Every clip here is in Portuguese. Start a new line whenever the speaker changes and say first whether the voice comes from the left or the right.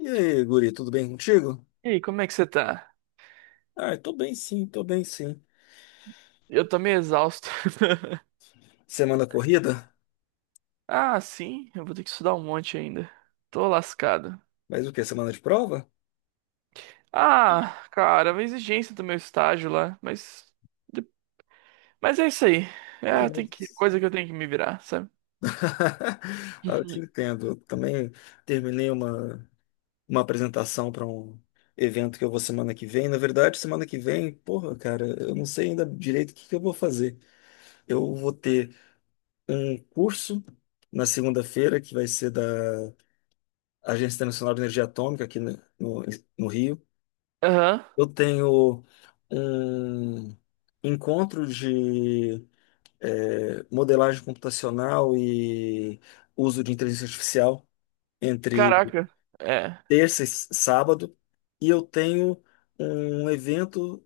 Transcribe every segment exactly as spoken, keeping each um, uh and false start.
left: E aí, guri, tudo bem contigo?
right: E aí, como é que você tá?
left: Ah, tô bem sim, tô bem sim.
right: Eu tô meio exausto.
left: Semana corrida?
right: Ah, sim, eu vou ter que estudar um monte ainda. Tô lascado.
left: Mas o quê? Semana de prova?
right: Ah, cara, é uma exigência do meu estágio lá, mas. Mas é isso aí.
left: Mas-
right: É, tem que.
left: mas-
right: Coisa que eu tenho que me virar, sabe?
left: Ah, eu te
right: Uhum.
left: entendo. Eu também terminei uma, uma apresentação para um evento que eu vou semana que vem. Na verdade, semana que vem, porra, cara, eu não sei ainda direito o que que eu vou fazer. Eu vou ter um curso na segunda-feira, que vai ser da Agência Internacional de Energia Atômica aqui no, no no Rio.
right: Aham.
left: Eu tenho um encontro de eh, modelagem computacional e uso de inteligência artificial entre
right: Caraca. É.
left: terça e s- sábado, e eu tenho um evento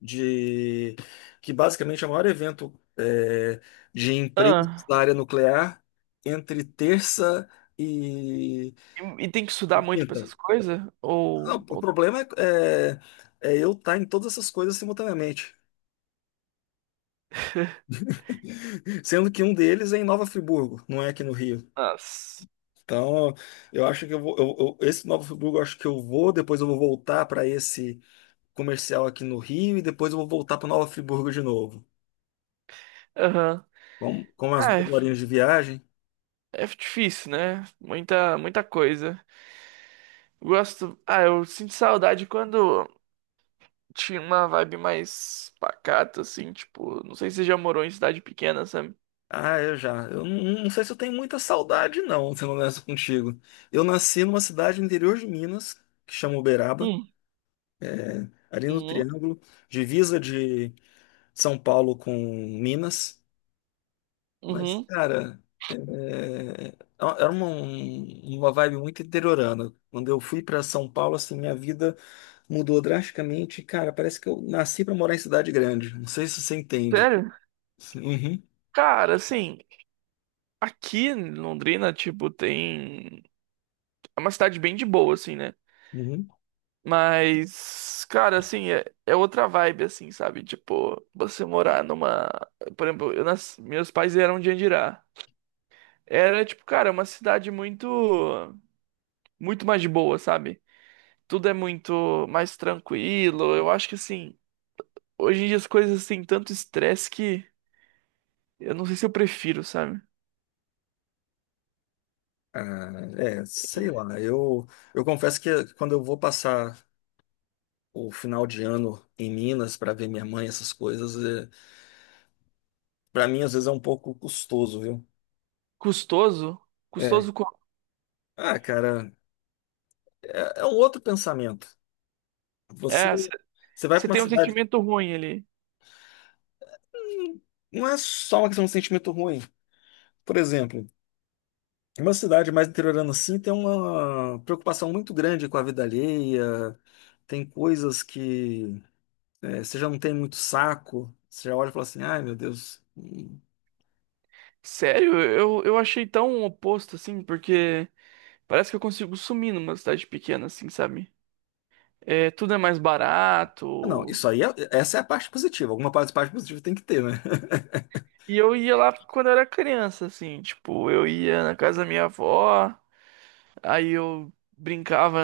left: de que basicamente é o maior evento eh, de empresas
right: Ah.
left: da área nuclear entre terça e
right: E, e tem que estudar
left: e
right: muito pra
left: quinta.
right: essas coisas?
left: Não,
right: Ou.
left: o
right: Ou...
left: problema é, é é eu estar em todas essas coisas simultaneamente. Sendo que um deles é em Nova Friburgo, não é aqui no Rio.
right: Nossa.
left: Então, eu acho que eu vou, eu- eu- esse Nova Friburgo, eu acho que eu vou, depois eu vou voltar para esse comercial aqui no Rio e depois eu vou voltar para Nova Friburgo de novo.
right: Aham.
left: Vamos, com as
right: É,
left: duas horinhas de viagem.
right: é difícil, né? Muita, muita coisa. Gosto. Ah, eu sinto saudade quando. Tinha uma vibe mais pacata, assim, tipo, não sei se você já morou em cidade pequena, sabe?
left: Ah, eu já. Eu não, não sei se eu tenho muita saudade, não, sendo honesto contigo. Eu nasci numa cidade no interior de Minas, que chama Uberaba,
right: Hum,
left: ali no
right: uhum,
left: Triângulo, divisa de São Paulo com Minas. Mas,
right: uhum.
left: cara, é, é, era uma, um- uma vibe muito interiorana. Quando eu fui para São Paulo, assim, minha vida mudou drasticamente. Cara, parece que eu nasci para morar em cidade grande. Não sei se você entende.
right: Sério?
left: Uhum,
right: Cara, assim, aqui em Londrina, tipo, tem. É uma cidade bem de boa, assim, né?
left: uhum.
right: Mas, cara, assim, é, é outra vibe, assim, sabe? Tipo, você morar numa. Por exemplo, eu nas... meus pais eram de Andirá. Era, tipo, cara, uma cidade muito. Muito mais de boa, sabe? Tudo é muito mais tranquilo. Eu acho que, assim. Hoje em dia as coisas têm tanto estresse que eu não sei se eu prefiro, sabe?
left: Ah, é, sei lá. Eu, eu confesso que quando eu vou passar o final de ano em Minas para ver minha mãe, essas coisas, é, para mim às vezes é um pouco custoso, viu?
right: Custoso?
left: É.
right: Custoso como?
left: Ah, cara, é, é um outro pensamento. Você,
right: É,
left: você vai
right: você
left: para uma
right: tem um
left: cidade.
right: sentimento ruim ali.
left: Não é só uma questão de sentimento ruim. Por exemplo, uma cidade mais interiorana assim tem uma preocupação muito grande com a vida alheia, tem coisas que é, você já não tem muito saco, você já olha e fala assim, ai meu Deus. Hum.
right: Sério, eu, eu achei tão oposto assim, porque parece que eu consigo sumir numa cidade pequena, assim, sabe? É, tudo é mais
left: Não,
right: barato.
left: isso aí, é, essa é a parte positiva. Alguma parte, parte positiva tem que ter, né?
right: E eu ia lá quando eu era criança, assim, tipo, eu ia na casa da minha avó, aí eu brincava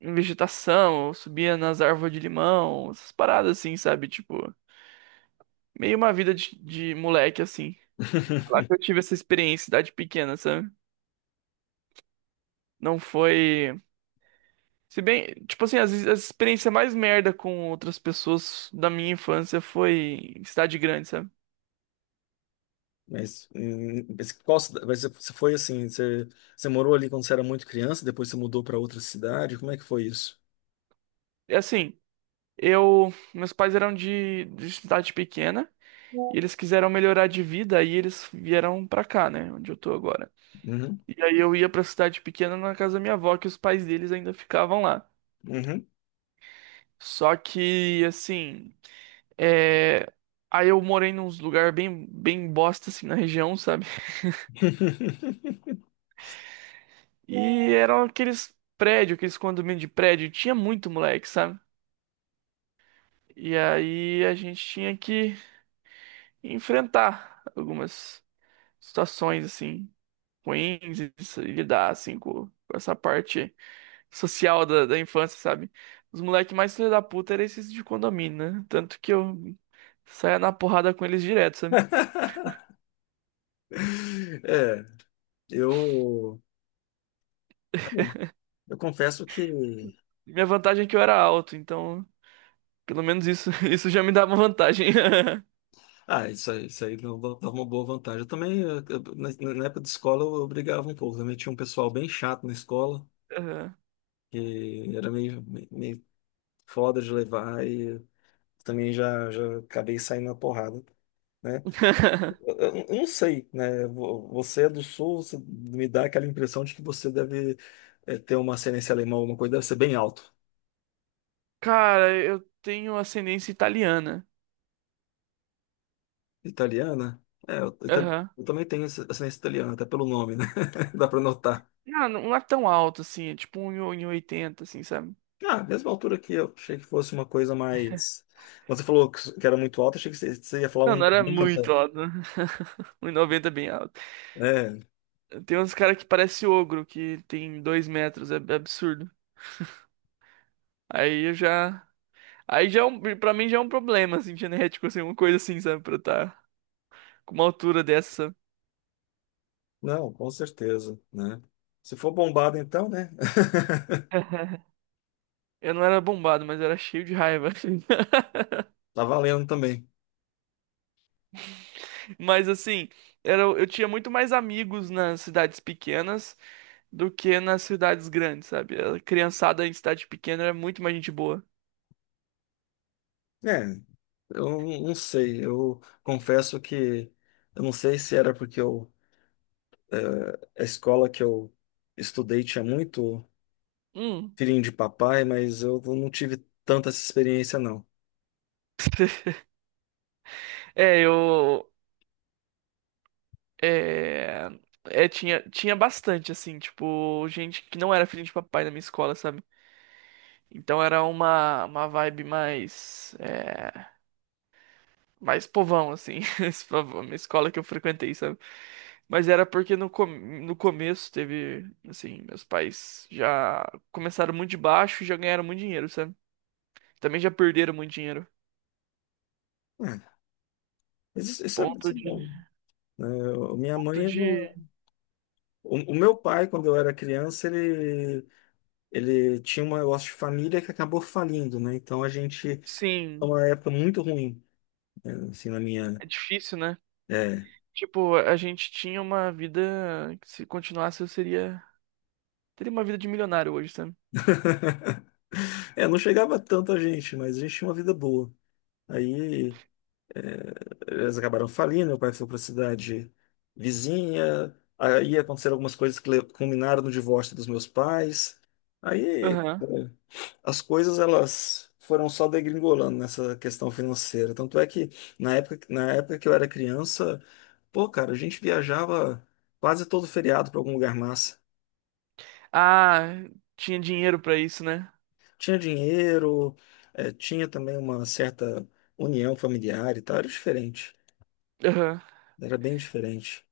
right: em vegetação, eu subia nas árvores de limão, essas paradas assim, sabe? Tipo. Meio uma vida de, de moleque, assim. Falar que eu tive essa experiência, idade pequena, sabe? Não foi. Se bem, tipo assim, as, as experiências mais merda com outras pessoas da minha infância foi em cidade grande, sabe?
left: Mas, hum, mas qual, cida- mas você foi assim, você, você morou ali quando você era muito criança, depois você mudou para outra cidade, como é que foi isso?
right: É assim, eu. Meus pais eram de, de cidade pequena e eles quiseram melhorar de vida, aí eles vieram pra cá, né? Onde eu tô agora.
left: Uhum,
right: E aí eu ia pra cidade pequena na casa da minha avó, que os pais deles ainda ficavam lá.
left: uhum.
right: Só que, assim. É, aí eu morei num lugar bem, bem bosta, assim, na região, sabe? E eram aqueles prédios, aqueles condomínios de prédio. Tinha muito moleque, sabe? E aí a gente tinha que enfrentar algumas situações, assim, ruins e se lidar, assim, com, com essa parte social da, da infância, sabe? Os moleques mais filha da puta eram esses de condomínio, né? Tanto que eu saía na porrada com eles direto, sabe?
left: É, eu, ah, eu confesso que
right: Minha vantagem é que eu era alto, então pelo menos isso, isso já me dá uma vantagem.
left: ah, isso aí, isso aí não dá- dava uma boa vantagem. Eu também, eu- eu- na na época de escola, eu brigava um pouco. Também tinha um pessoal bem chato na escola,
right: Aham.
left: que era meio, meio meio foda de levar, e também já, já acabei saindo na porrada, né? Eu, eu- eu não sei, né? Vo- Você é do Sul, você me dá aquela impressão de que você deve eh, ter uma ascendência alemã, alguma coisa, deve ser bem alto.
right: Cara, eu tenho ascendência italiana.
left: Italiana? É, eu, ita-
right: Aham.
left: eu também tenho essa- ascendência italiana, até pelo nome, né? Dá pra notar.
right: Não, não é tão alto assim, é tipo um e oitenta assim, sabe?
left: Ah, mesma altura que eu, achei que fosse uma coisa mais. Você falou que que era muito alta, achei que você você ia falar
right: Não, não
left: um
right: era muito
left: manta.
right: alto. Um 1,90 é bem alto.
left: É,
right: Tem uns caras que parece ogro, que tem dois metros, é é absurdo. Aí eu já. Aí já é um, pra mim já é um problema, assim, genético, assim, uma coisa assim, sabe? Pra eu estar com uma altura dessa.
left: não, com certeza, né? Se for bombada, então, né?
right: Eu não era bombado, mas eu era cheio de raiva.
left: Tá valendo também.
right: Mas assim, era, eu tinha muito mais amigos nas cidades pequenas do que nas cidades grandes, sabe? A criançada em cidade pequena era muito mais gente boa.
left: É, eu não não sei, eu confesso que eu não sei se era porque eu, a escola que eu estudei tinha muito
right: Hum.
left: filhinho de papai, mas eu não tive tanta essa experiência, não.
right: É, eu. É, é, tinha, tinha bastante, assim, tipo, gente que não era filho de papai na minha escola, sabe? Então era uma, uma vibe mais. É, mais povão, assim, esse povão, uma escola que eu frequentei, sabe? Mas era porque no, com- no começo teve, assim, meus pais já começaram muito de baixo e já ganharam muito dinheiro, sabe? Também já perderam muito dinheiro.
left: É, mas isso, isso é,
right: Ponto
left: isso é
right: de,
left: bom. Né? Eu- minha
right: ponto
left: mãe,
right: de,
left: o, o meu pai, quando eu era criança, ele, ele tinha um negócio de família que acabou falindo, né? Então a gente, é
right: sim,
left: uma época muito ruim, né? Assim, na minha.
right: é difícil, né?
left: É.
right: Tipo, a gente tinha uma vida que se continuasse eu seria, teria uma vida de milionário hoje, sabe?
left: É, não chegava tanto a gente, mas a gente tinha uma vida boa. Aí é, eles acabaram falindo, meu pai foi para a cidade vizinha, aí aconteceram algumas coisas que le- culminaram no divórcio dos meus pais. Aí,
right: Aham.
left: é, as coisas elas foram só degringolando nessa questão financeira. Tanto é que na época, na época que eu era criança, pô, cara, a gente viajava quase todo feriado para algum lugar massa.
right: Ah, tinha dinheiro pra isso, né?
left: Tinha dinheiro, eh, tinha também uma certa união familiar e tal. Era diferente.
right: Aham.
left: Era bem diferente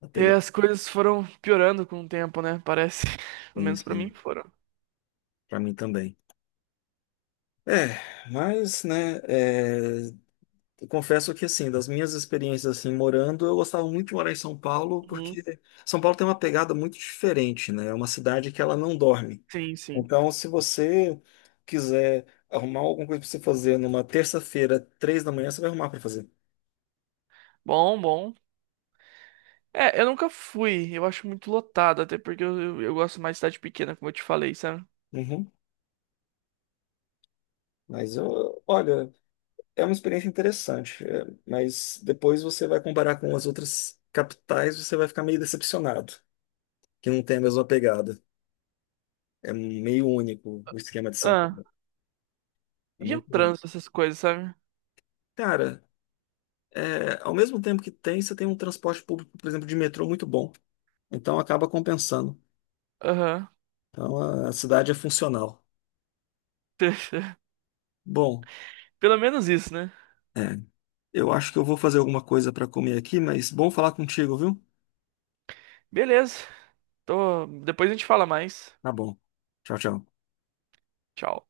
left: a
right: E
left: pegada,
right: as coisas foram piorando com o tempo, né? Parece. Pelo menos pra mim
left: assim,
right: foram.
left: para mim também. É, mas, né, eh, Eu confesso que, assim, das minhas experiências, assim, morando, eu gostava muito de morar em São Paulo,
right: Uhum.
left: porque São Paulo tem uma pegada muito diferente, né? É uma cidade que ela não dorme.
right: Sim, sim.
left: Então, se você quiser arrumar alguma coisa para você fazer numa terça-feira, três da manhã, você vai arrumar para fazer.
right: Bom, bom. É, eu nunca fui. Eu acho muito lotado, até porque eu, eu, eu gosto mais de cidade pequena, como eu te falei, sabe?
left: Uhum. Mas, eu, olha, é uma experiência interessante, é, mas depois você vai comparar com as outras capitais, você vai ficar meio decepcionado, que não tem a mesma pegada. É meio único o esquema de São
right: Ah,
left: Paulo. É
right: e o
left: muito único.
right: trânsito, essas coisas, sabe?
left: Cara, é, ao mesmo tempo que tem, você tem um transporte público, por exemplo, de metrô muito bom. Então acaba compensando.
right: Aham.
left: Então a, a cidade é funcional. Bom,
right: Pelo menos isso, né?
left: é, eu acho que eu vou fazer alguma coisa para comer aqui, mas bom falar contigo, viu?
right: Beleza. Tô... Depois a gente fala mais.
left: Tá bom. Tchau, tchau.
right: Tchau.